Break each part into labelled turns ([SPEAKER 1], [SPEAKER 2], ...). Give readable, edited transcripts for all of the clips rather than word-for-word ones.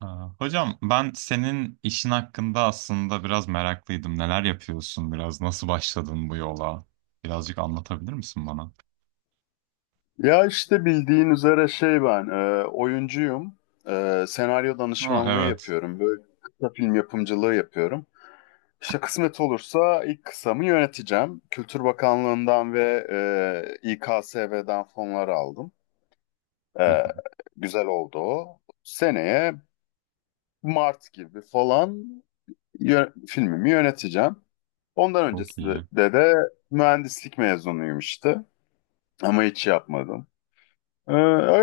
[SPEAKER 1] Hocam ben senin işin hakkında aslında biraz meraklıydım. Neler yapıyorsun biraz? Nasıl başladın bu yola? Birazcık anlatabilir misin bana?
[SPEAKER 2] Ya işte bildiğin üzere şey ben oyuncuyum. Senaryo
[SPEAKER 1] Ha,
[SPEAKER 2] danışmanlığı
[SPEAKER 1] evet.
[SPEAKER 2] yapıyorum. Böyle kısa film yapımcılığı yapıyorum. İşte kısmet olursa ilk kısamı yöneteceğim. Kültür Bakanlığı'ndan ve İKSV'den fonlar aldım.
[SPEAKER 1] Hı.
[SPEAKER 2] E, Güzel oldu o. Seneye Mart gibi falan filmimi yöneteceğim. Ondan
[SPEAKER 1] Çok
[SPEAKER 2] öncesinde
[SPEAKER 1] iyi.
[SPEAKER 2] de mühendislik mezunuyum işte. Ama hiç yapmadım.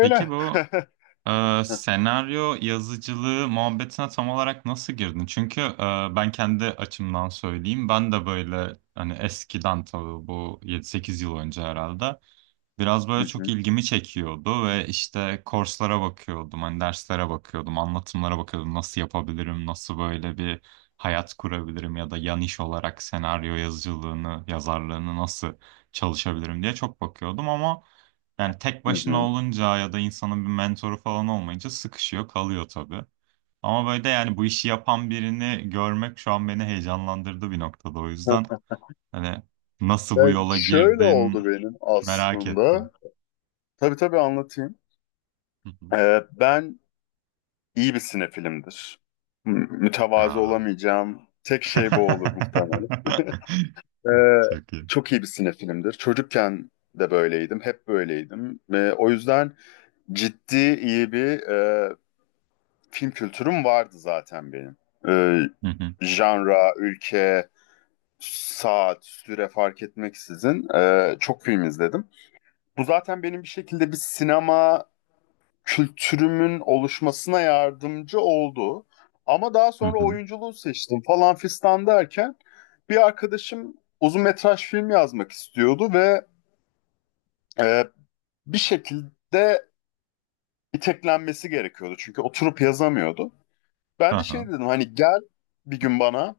[SPEAKER 1] Peki bu senaryo yazıcılığı muhabbetine tam olarak nasıl girdin? Çünkü ben kendi açımdan söyleyeyim. Ben de böyle hani eskiden tabii bu 7-8 yıl önce herhalde biraz
[SPEAKER 2] Hı
[SPEAKER 1] böyle çok
[SPEAKER 2] hı.
[SPEAKER 1] ilgimi çekiyordu ve işte kurslara bakıyordum, hani derslere bakıyordum, anlatımlara bakıyordum. Nasıl yapabilirim, nasıl böyle bir hayat kurabilirim ya da yan iş olarak senaryo yazıcılığını, yazarlığını nasıl çalışabilirim diye çok bakıyordum ama yani tek
[SPEAKER 2] Hı
[SPEAKER 1] başına
[SPEAKER 2] hı.
[SPEAKER 1] olunca ya da insanın bir mentoru falan olmayınca sıkışıyor, kalıyor tabii. Ama böyle de yani bu işi yapan birini görmek şu an beni heyecanlandırdı bir noktada o yüzden. Hani nasıl
[SPEAKER 2] Ya
[SPEAKER 1] bu yola
[SPEAKER 2] şöyle oldu
[SPEAKER 1] girdin
[SPEAKER 2] benim
[SPEAKER 1] merak
[SPEAKER 2] aslında.
[SPEAKER 1] ettim.
[SPEAKER 2] Tabii, tabii anlatayım.
[SPEAKER 1] Hı hı.
[SPEAKER 2] Ben iyi bir sinefilimdir. Mütevazı
[SPEAKER 1] Aa.
[SPEAKER 2] olamayacağım. Tek şey bu olur muhtemelen. Ee,
[SPEAKER 1] Çok iyi.
[SPEAKER 2] Çok iyi bir sinefilimdir. Çocukken de böyleydim. Hep böyleydim. O yüzden ciddi iyi bir film kültürüm vardı zaten benim. Ee,
[SPEAKER 1] Hı hı.
[SPEAKER 2] Janra, ülke, saat, süre fark etmeksizin çok film izledim. Bu zaten benim bir şekilde bir sinema kültürümün oluşmasına yardımcı oldu. Ama daha
[SPEAKER 1] Hı
[SPEAKER 2] sonra
[SPEAKER 1] hı.
[SPEAKER 2] oyunculuğu seçtim falan fistan derken bir arkadaşım uzun metraj film yazmak istiyordu ve e, bir şekilde iteklenmesi gerekiyordu. Çünkü oturup yazamıyordu. Ben de
[SPEAKER 1] Aha.
[SPEAKER 2] şey dedim, hani gel bir gün bana,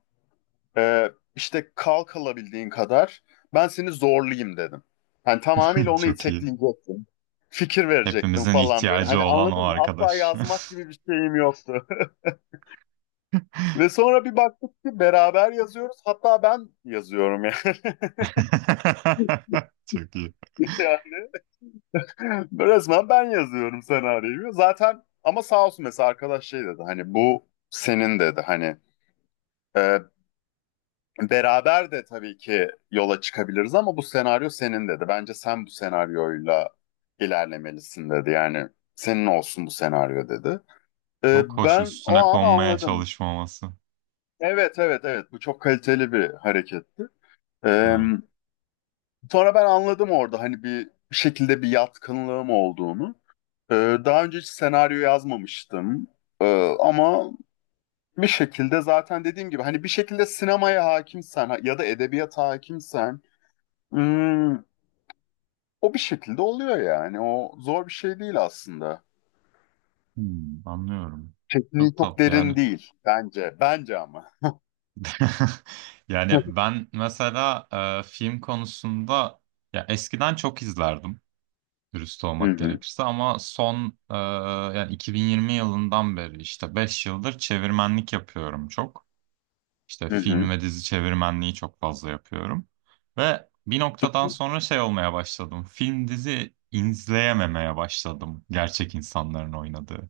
[SPEAKER 2] İşte kalk alabildiğin kadar ben seni zorlayayım dedim. Hani tamamıyla onu
[SPEAKER 1] Çok iyi.
[SPEAKER 2] itekleyecektim. Fikir verecektim
[SPEAKER 1] Hepimizin
[SPEAKER 2] falan böyle.
[SPEAKER 1] ihtiyacı
[SPEAKER 2] Hani,
[SPEAKER 1] olan o
[SPEAKER 2] anladın mı? Asla
[SPEAKER 1] arkadaş.
[SPEAKER 2] yazmak gibi bir şeyim yoktu. Ve sonra bir baktık ki beraber yazıyoruz. Hatta ben yazıyorum yani.
[SPEAKER 1] Çok iyi.
[SPEAKER 2] Yani, resmen ben yazıyorum senaryoyu. Zaten ama sağ olsun, mesela arkadaş şey dedi. Hani bu senin dedi. Hani, e, beraber de tabii ki yola çıkabiliriz ama bu senaryo senin dedi. Bence sen bu senaryoyla ilerlemelisin dedi. Yani senin olsun bu senaryo dedi.
[SPEAKER 1] Çok hoş
[SPEAKER 2] Ben o
[SPEAKER 1] üstüne
[SPEAKER 2] an
[SPEAKER 1] konmaya
[SPEAKER 2] anladım.
[SPEAKER 1] çalışmaması.
[SPEAKER 2] Evet, evet, evet, bu çok kaliteli bir hareketti. Ee,
[SPEAKER 1] Evet.
[SPEAKER 2] Sonra ben anladım orada hani bir şekilde bir yatkınlığım olduğunu. Daha önce hiç senaryo yazmamıştım. Ee, Ama bir şekilde, zaten dediğim gibi, hani bir şekilde sinemaya hakimsen ya da edebiyata hakimsen Hmm, o bir şekilde oluyor yani. O zor bir şey değil aslında.
[SPEAKER 1] Hmm, anlıyorum.
[SPEAKER 2] Tekniği
[SPEAKER 1] Çok
[SPEAKER 2] çok
[SPEAKER 1] tatlı yani.
[SPEAKER 2] derin değil bence. Bence ama. Hı
[SPEAKER 1] Yani ben mesela film konusunda ya eskiden çok izlerdim, dürüst olmak
[SPEAKER 2] hı.
[SPEAKER 1] gerekirse ama yani 2020 yılından beri işte 5 yıldır çevirmenlik yapıyorum çok. İşte
[SPEAKER 2] Hı
[SPEAKER 1] film
[SPEAKER 2] hı.
[SPEAKER 1] ve dizi çevirmenliği çok fazla yapıyorum. Ve bir noktadan sonra şey olmaya başladım. Film dizi izleyememeye başladım gerçek insanların oynadığı.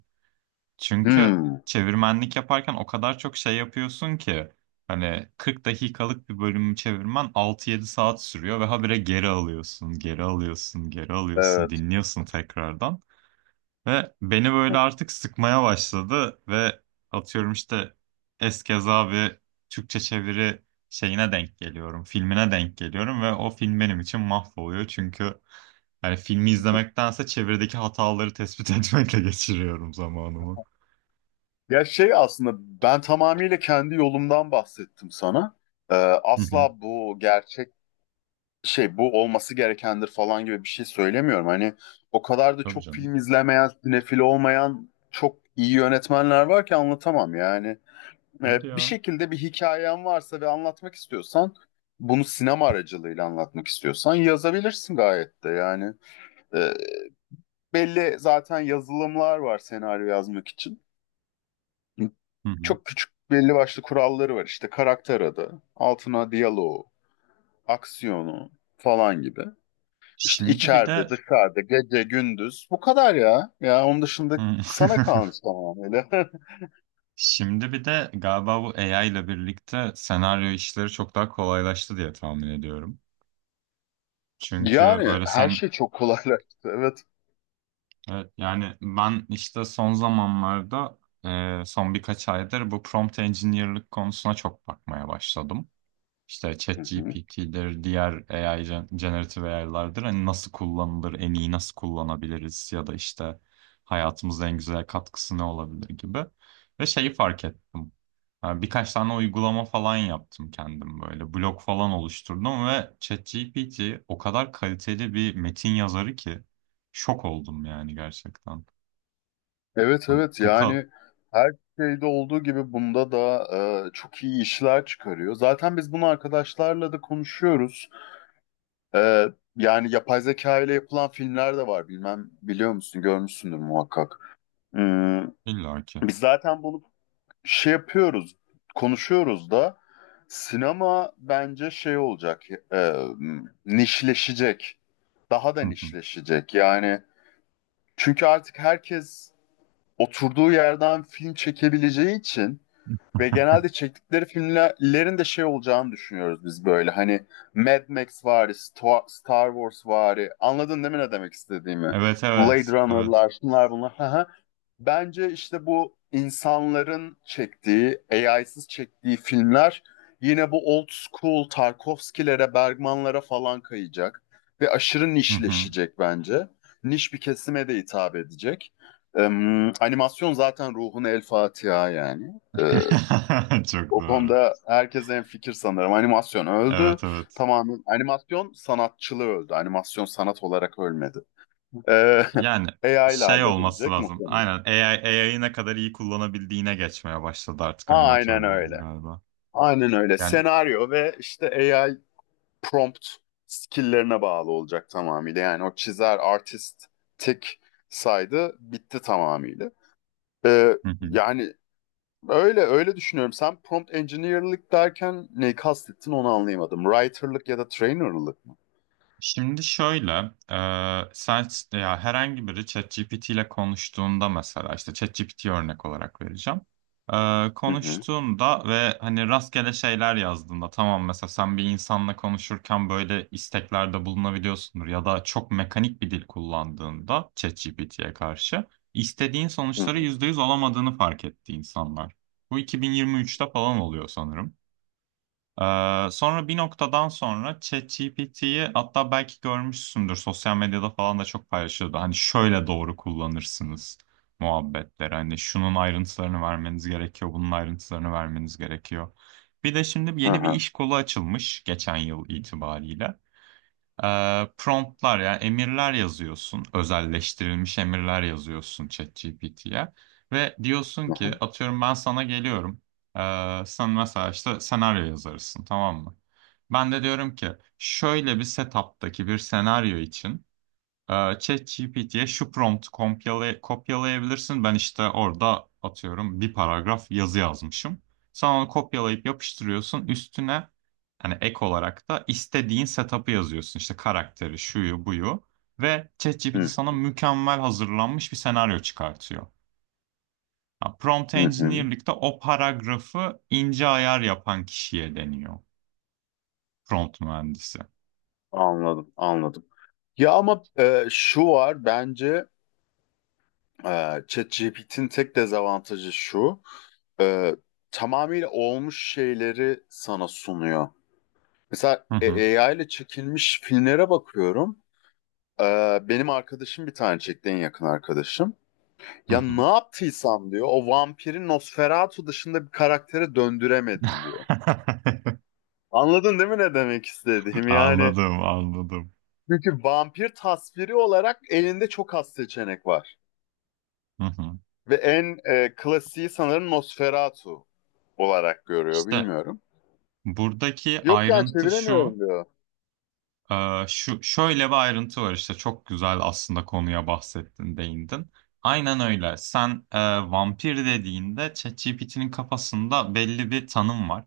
[SPEAKER 1] Çünkü
[SPEAKER 2] Hmm,
[SPEAKER 1] çevirmenlik yaparken o kadar çok şey yapıyorsun ki hani 40 dakikalık bir bölümü çevirmen 6-7 saat sürüyor ve habire geri alıyorsun,
[SPEAKER 2] evet.
[SPEAKER 1] dinliyorsun tekrardan. Ve beni böyle artık sıkmaya başladı ve atıyorum işte eskeza bir Türkçe çeviri şeyine denk geliyorum, filmine denk geliyorum ve o film benim için mahvoluyor çünkü hani filmi izlemektense çevirideki hataları tespit etmekle geçiriyorum zamanımı.
[SPEAKER 2] Ya şey aslında ben tamamıyla kendi yolumdan bahsettim sana. Asla bu gerçek şey bu olması gerekendir falan gibi bir şey söylemiyorum. Hani o kadar da
[SPEAKER 1] Tabii
[SPEAKER 2] çok
[SPEAKER 1] canım.
[SPEAKER 2] film izlemeyen, sinefil olmayan çok iyi yönetmenler var ki anlatamam yani.
[SPEAKER 1] Hadi
[SPEAKER 2] Bir
[SPEAKER 1] ya.
[SPEAKER 2] şekilde bir hikayen varsa ve anlatmak istiyorsan, bunu sinema aracılığıyla anlatmak istiyorsan yazabilirsin gayet de yani. Ee, Belli zaten yazılımlar var senaryo yazmak için.
[SPEAKER 1] Hı hı.
[SPEAKER 2] Çok küçük belli başlı kuralları var işte: karakter adı, altına diyaloğu, aksiyonu falan gibi. İşte
[SPEAKER 1] Şimdi bir
[SPEAKER 2] içeride,
[SPEAKER 1] de
[SPEAKER 2] dışarıda, gece, gündüz, bu kadar ya. Ya onun dışında
[SPEAKER 1] Hı.
[SPEAKER 2] sana kalmış tamamıyla.
[SPEAKER 1] Şimdi bir de galiba bu AI ile birlikte senaryo işleri çok daha kolaylaştı diye tahmin ediyorum. Çünkü
[SPEAKER 2] Yani
[SPEAKER 1] böyle
[SPEAKER 2] her
[SPEAKER 1] sen
[SPEAKER 2] şey çok kolaylaştı, evet.
[SPEAKER 1] evet, yani ben işte son zamanlarda son birkaç aydır bu prompt engineer'lık konusuna çok bakmaya başladım. İşte
[SPEAKER 2] Hı hı.
[SPEAKER 1] ChatGPT'dir, diğer generative AI'lardır. Hani nasıl kullanılır, en iyi nasıl kullanabiliriz ya da işte hayatımıza en güzel katkısı ne olabilir gibi. Ve şeyi fark ettim. Yani birkaç tane uygulama falan yaptım kendim böyle. Blog falan oluşturdum ve ChatGPT o kadar kaliteli bir metin yazarı ki şok oldum yani gerçekten.
[SPEAKER 2] Evet,
[SPEAKER 1] Ya
[SPEAKER 2] evet,
[SPEAKER 1] bu kadar
[SPEAKER 2] yani her şeyde olduğu gibi bunda da çok iyi işler çıkarıyor. Zaten biz bunu arkadaşlarla da konuşuyoruz. E, Yani yapay zeka ile yapılan filmler de var. Bilmem biliyor musun, görmüşsündür muhakkak. Hmm,
[SPEAKER 1] illa ki.
[SPEAKER 2] Biz zaten bunu şey yapıyoruz, konuşuyoruz da sinema bence şey olacak, e, nişleşecek. Daha da
[SPEAKER 1] Hı hı.
[SPEAKER 2] nişleşecek yani. Çünkü artık herkes oturduğu yerden film çekebileceği için. Ve genelde çektikleri filmlerin de şey olacağını düşünüyoruz biz böyle. Hani Mad Max vari, Star Wars vari. Anladın değil mi ne demek istediğimi?
[SPEAKER 1] Evet
[SPEAKER 2] Blade
[SPEAKER 1] evet evet.
[SPEAKER 2] Runner'lar, şunlar bunlar. Hı hı. Bence işte bu insanların çektiği, AI'sız çektiği filmler yine bu old school Tarkovski'lere, Bergman'lara falan kayacak. Ve aşırı
[SPEAKER 1] Hı hı.
[SPEAKER 2] nişleşecek bence. Niş bir kesime de hitap edecek. Animasyon zaten ruhuna el Fatiha yani.
[SPEAKER 1] Çok
[SPEAKER 2] O
[SPEAKER 1] doğru.
[SPEAKER 2] konuda herkes en fikir sanırım. Animasyon öldü.
[SPEAKER 1] Evet evet.
[SPEAKER 2] Tamamen animasyon sanatçılığı öldü. Animasyon sanat olarak ölmedi. Ee,
[SPEAKER 1] Yani
[SPEAKER 2] AI ile
[SPEAKER 1] şey olması
[SPEAKER 2] halledilecek
[SPEAKER 1] lazım.
[SPEAKER 2] muhtemelen.
[SPEAKER 1] Aynen AI'yi ne kadar iyi kullanabildiğine geçmeye başladı artık
[SPEAKER 2] Aynen
[SPEAKER 1] animatörlerin
[SPEAKER 2] öyle.
[SPEAKER 1] galiba.
[SPEAKER 2] Aynen öyle.
[SPEAKER 1] Yani
[SPEAKER 2] Senaryo ve işte AI prompt skill'lerine bağlı olacak tamamıyla. Yani o çizer artistik saydı, bitti tamamıyla. Yani öyle öyle düşünüyorum. Sen prompt engineer'lık derken neyi kastettin, onu anlayamadım. Writer'lık ya da trainer'lık mı?
[SPEAKER 1] şimdi şöyle, sen ya herhangi biri ChatGPT ile konuştuğunda mesela işte ChatGPT örnek olarak vereceğim.
[SPEAKER 2] Hı hı.
[SPEAKER 1] Konuştuğunda ve hani rastgele şeyler yazdığında tamam mesela sen bir insanla konuşurken böyle isteklerde bulunabiliyorsundur ya da çok mekanik bir dil kullandığında ChatGPT'ye karşı istediğin
[SPEAKER 2] Hı
[SPEAKER 1] sonuçları
[SPEAKER 2] hı.
[SPEAKER 1] %100 alamadığını fark etti insanlar. Bu 2023'te falan oluyor sanırım. Sonra bir noktadan sonra ChatGPT'yi hatta belki görmüşsündür sosyal medyada falan da çok paylaşıyordu. Hani şöyle doğru kullanırsınız muhabbetleri. Hani şunun ayrıntılarını vermeniz gerekiyor, bunun ayrıntılarını vermeniz gerekiyor. Bir de şimdi
[SPEAKER 2] Hı
[SPEAKER 1] yeni bir
[SPEAKER 2] hı.
[SPEAKER 1] iş kolu açılmış geçen yıl itibariyle. Promptlar yani emirler yazıyorsun. Özelleştirilmiş emirler yazıyorsun ChatGPT'ye. Ve diyorsun
[SPEAKER 2] Hı
[SPEAKER 1] ki
[SPEAKER 2] hı.
[SPEAKER 1] atıyorum ben sana geliyorum. Sen mesela işte senaryo yazarısın tamam mı? Ben de diyorum ki şöyle bir setup'taki bir senaryo için ee, ChatGPT'ye şu kopyalayabilirsin. Ben işte orada atıyorum bir paragraf yazı yazmışım. Sen onu kopyalayıp yapıştırıyorsun. Üstüne hani ek olarak da istediğin setup'ı yazıyorsun. İşte karakteri, şuyu, buyu. Ve
[SPEAKER 2] Hı
[SPEAKER 1] ChatGPT sana
[SPEAKER 2] hı.
[SPEAKER 1] mükemmel hazırlanmış bir senaryo çıkartıyor. Ha, prompt
[SPEAKER 2] Hı hı.
[SPEAKER 1] engineer'likte o paragrafı ince ayar yapan kişiye deniyor. Prompt mühendisi.
[SPEAKER 2] Anladım, anladım. Ya ama şu var bence, ChatGPT'nin tek dezavantajı şu. e, Tamamıyla olmuş şeyleri sana sunuyor. Mesela
[SPEAKER 1] Hı hı,
[SPEAKER 2] AI ile çekilmiş filmlere bakıyorum. E, Benim arkadaşım bir tane çekti, en yakın arkadaşım.
[SPEAKER 1] hı
[SPEAKER 2] Ya ne
[SPEAKER 1] hı.
[SPEAKER 2] yaptıysam diyor, o vampiri Nosferatu dışında bir karaktere döndüremedim diyor. Anladın değil mi ne demek istediğim? Yani.
[SPEAKER 1] Anladım, anladım.
[SPEAKER 2] Çünkü vampir tasviri olarak elinde çok az seçenek var.
[SPEAKER 1] Hı hı.
[SPEAKER 2] Ve en klasiği sanırım Nosferatu olarak görüyor,
[SPEAKER 1] İşte
[SPEAKER 2] bilmiyorum.
[SPEAKER 1] buradaki
[SPEAKER 2] Yok ya,
[SPEAKER 1] ayrıntı
[SPEAKER 2] çeviremiyorum
[SPEAKER 1] şu,
[SPEAKER 2] diyor.
[SPEAKER 1] e, şu şöyle bir ayrıntı var işte çok güzel aslında konuya bahsettin, değindin. Aynen öyle. Sen vampir dediğinde ChatGPT'nin kafasında belli bir tanım var.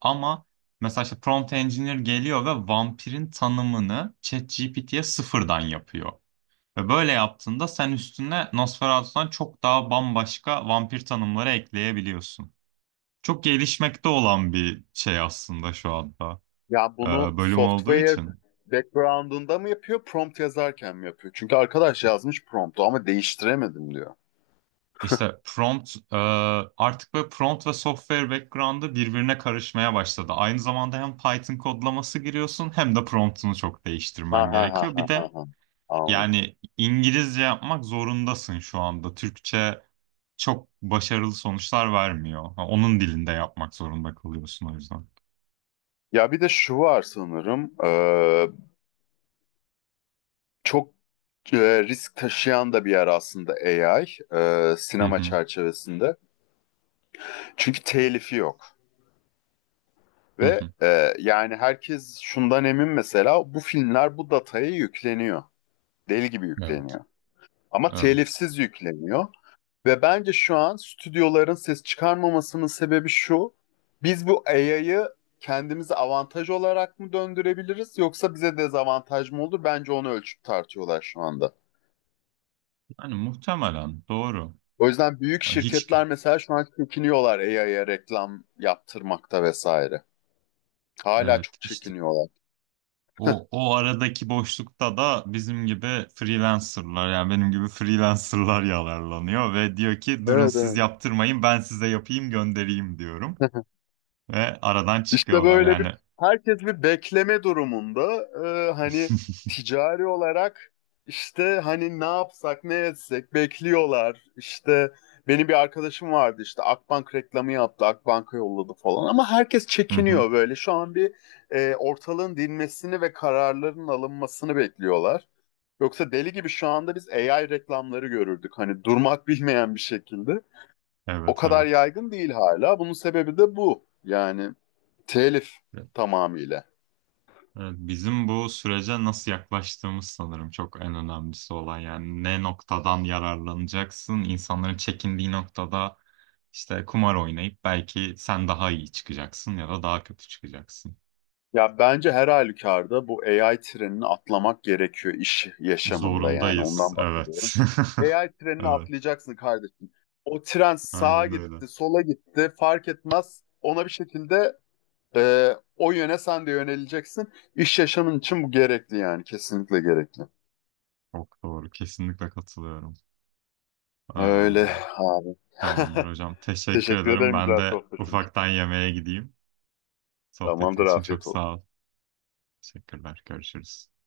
[SPEAKER 1] Ama mesela işte prompt engineer geliyor ve vampirin tanımını ChatGPT'ye sıfırdan yapıyor. Ve böyle yaptığında sen üstüne Nosferatu'dan çok daha bambaşka vampir tanımları ekleyebiliyorsun. Çok gelişmekte olan bir şey aslında şu anda
[SPEAKER 2] Ya
[SPEAKER 1] e,
[SPEAKER 2] bunu
[SPEAKER 1] bölüm olduğu
[SPEAKER 2] software
[SPEAKER 1] için.
[SPEAKER 2] background'unda mı yapıyor, prompt yazarken mi yapıyor? Çünkü arkadaş yazmış promptu ama değiştiremedim diyor.
[SPEAKER 1] İşte artık böyle prompt ve software background'ı birbirine karışmaya başladı. Aynı zamanda hem Python kodlaması giriyorsun hem de prompt'unu çok
[SPEAKER 2] Ha
[SPEAKER 1] değiştirmen
[SPEAKER 2] ha ha
[SPEAKER 1] gerekiyor.
[SPEAKER 2] ha
[SPEAKER 1] Bir
[SPEAKER 2] ha.
[SPEAKER 1] de
[SPEAKER 2] Ha. Anladım.
[SPEAKER 1] yani İngilizce yapmak zorundasın şu anda. Türkçe çok başarılı sonuçlar vermiyor. Ha, onun dilinde yapmak zorunda kalıyorsun o yüzden.
[SPEAKER 2] Ya bir de şu var sanırım. Çok risk taşıyan da bir yer aslında AI,
[SPEAKER 1] Hı
[SPEAKER 2] sinema
[SPEAKER 1] hı,
[SPEAKER 2] çerçevesinde. Çünkü telifi yok.
[SPEAKER 1] hı
[SPEAKER 2] Ve
[SPEAKER 1] hı.
[SPEAKER 2] yani herkes şundan emin, mesela bu filmler bu dataya yükleniyor. Deli gibi
[SPEAKER 1] Evet,
[SPEAKER 2] yükleniyor. Ama
[SPEAKER 1] evet.
[SPEAKER 2] telifsiz yükleniyor. Ve bence şu an stüdyoların ses çıkarmamasının sebebi şu: biz bu AI'yı kendimize avantaj olarak mı döndürebiliriz, yoksa bize dezavantaj mı olur? Bence onu ölçüp tartıyorlar şu anda.
[SPEAKER 1] Yani muhtemelen doğru.
[SPEAKER 2] O yüzden büyük
[SPEAKER 1] Hiç
[SPEAKER 2] şirketler mesela şu an çekiniyorlar AI'ya reklam yaptırmakta vesaire. Hala
[SPEAKER 1] evet
[SPEAKER 2] çok
[SPEAKER 1] işte
[SPEAKER 2] çekiniyorlar.
[SPEAKER 1] O aradaki boşlukta da bizim gibi freelancerlar yani benim gibi freelancerlar yalarlanıyor ve diyor ki durun
[SPEAKER 2] Evet,
[SPEAKER 1] siz
[SPEAKER 2] evet.
[SPEAKER 1] yaptırmayın ben size yapayım göndereyim diyorum ve aradan
[SPEAKER 2] İşte
[SPEAKER 1] çıkıyorlar
[SPEAKER 2] böyle bir,
[SPEAKER 1] yani.
[SPEAKER 2] herkes bir bekleme durumunda. Hani ticari olarak, işte hani ne yapsak ne etsek bekliyorlar. İşte benim bir arkadaşım vardı, işte Akbank reklamı yaptı, Akbank'a yolladı falan, ama herkes
[SPEAKER 1] Hı hı.
[SPEAKER 2] çekiniyor böyle. Şu an bir ortalığın dinmesini ve kararların alınmasını bekliyorlar. Yoksa deli gibi şu anda biz AI reklamları görürdük, hani durmak bilmeyen bir şekilde. O
[SPEAKER 1] Evet
[SPEAKER 2] kadar
[SPEAKER 1] evet.
[SPEAKER 2] yaygın değil hala. Bunun sebebi de bu. Yani telif, tamamıyla.
[SPEAKER 1] Evet, bizim bu sürece nasıl yaklaştığımız sanırım çok en önemlisi olan yani ne noktadan yararlanacaksın insanların çekindiği noktada işte kumar oynayıp belki sen daha iyi çıkacaksın ya da daha kötü çıkacaksın.
[SPEAKER 2] Ya bence her halükarda bu AI trenini atlamak gerekiyor iş yaşamında, yani
[SPEAKER 1] Zorundayız.
[SPEAKER 2] ondan bahsediyorum.
[SPEAKER 1] Evet.
[SPEAKER 2] AI trenini
[SPEAKER 1] Evet.
[SPEAKER 2] atlayacaksın kardeşim. O tren sağa
[SPEAKER 1] Aynen öyle.
[SPEAKER 2] gitti, sola gitti fark etmez. Ona bir şekilde, e, o yöne sen de yöneleceksin. İş yaşamın için bu gerekli, yani kesinlikle gerekli.
[SPEAKER 1] Çok doğru. Kesinlikle katılıyorum. Aa,
[SPEAKER 2] Öyle abi.
[SPEAKER 1] tamamdır hocam. Teşekkür
[SPEAKER 2] Teşekkür
[SPEAKER 1] ederim.
[SPEAKER 2] ederim
[SPEAKER 1] Ben
[SPEAKER 2] güzel
[SPEAKER 1] de
[SPEAKER 2] sohbetin.
[SPEAKER 1] ufaktan yemeğe gideyim. Sohbetin
[SPEAKER 2] Tamamdır,
[SPEAKER 1] için çok
[SPEAKER 2] afiyet olsun.
[SPEAKER 1] sağ ol. Teşekkürler. Görüşürüz.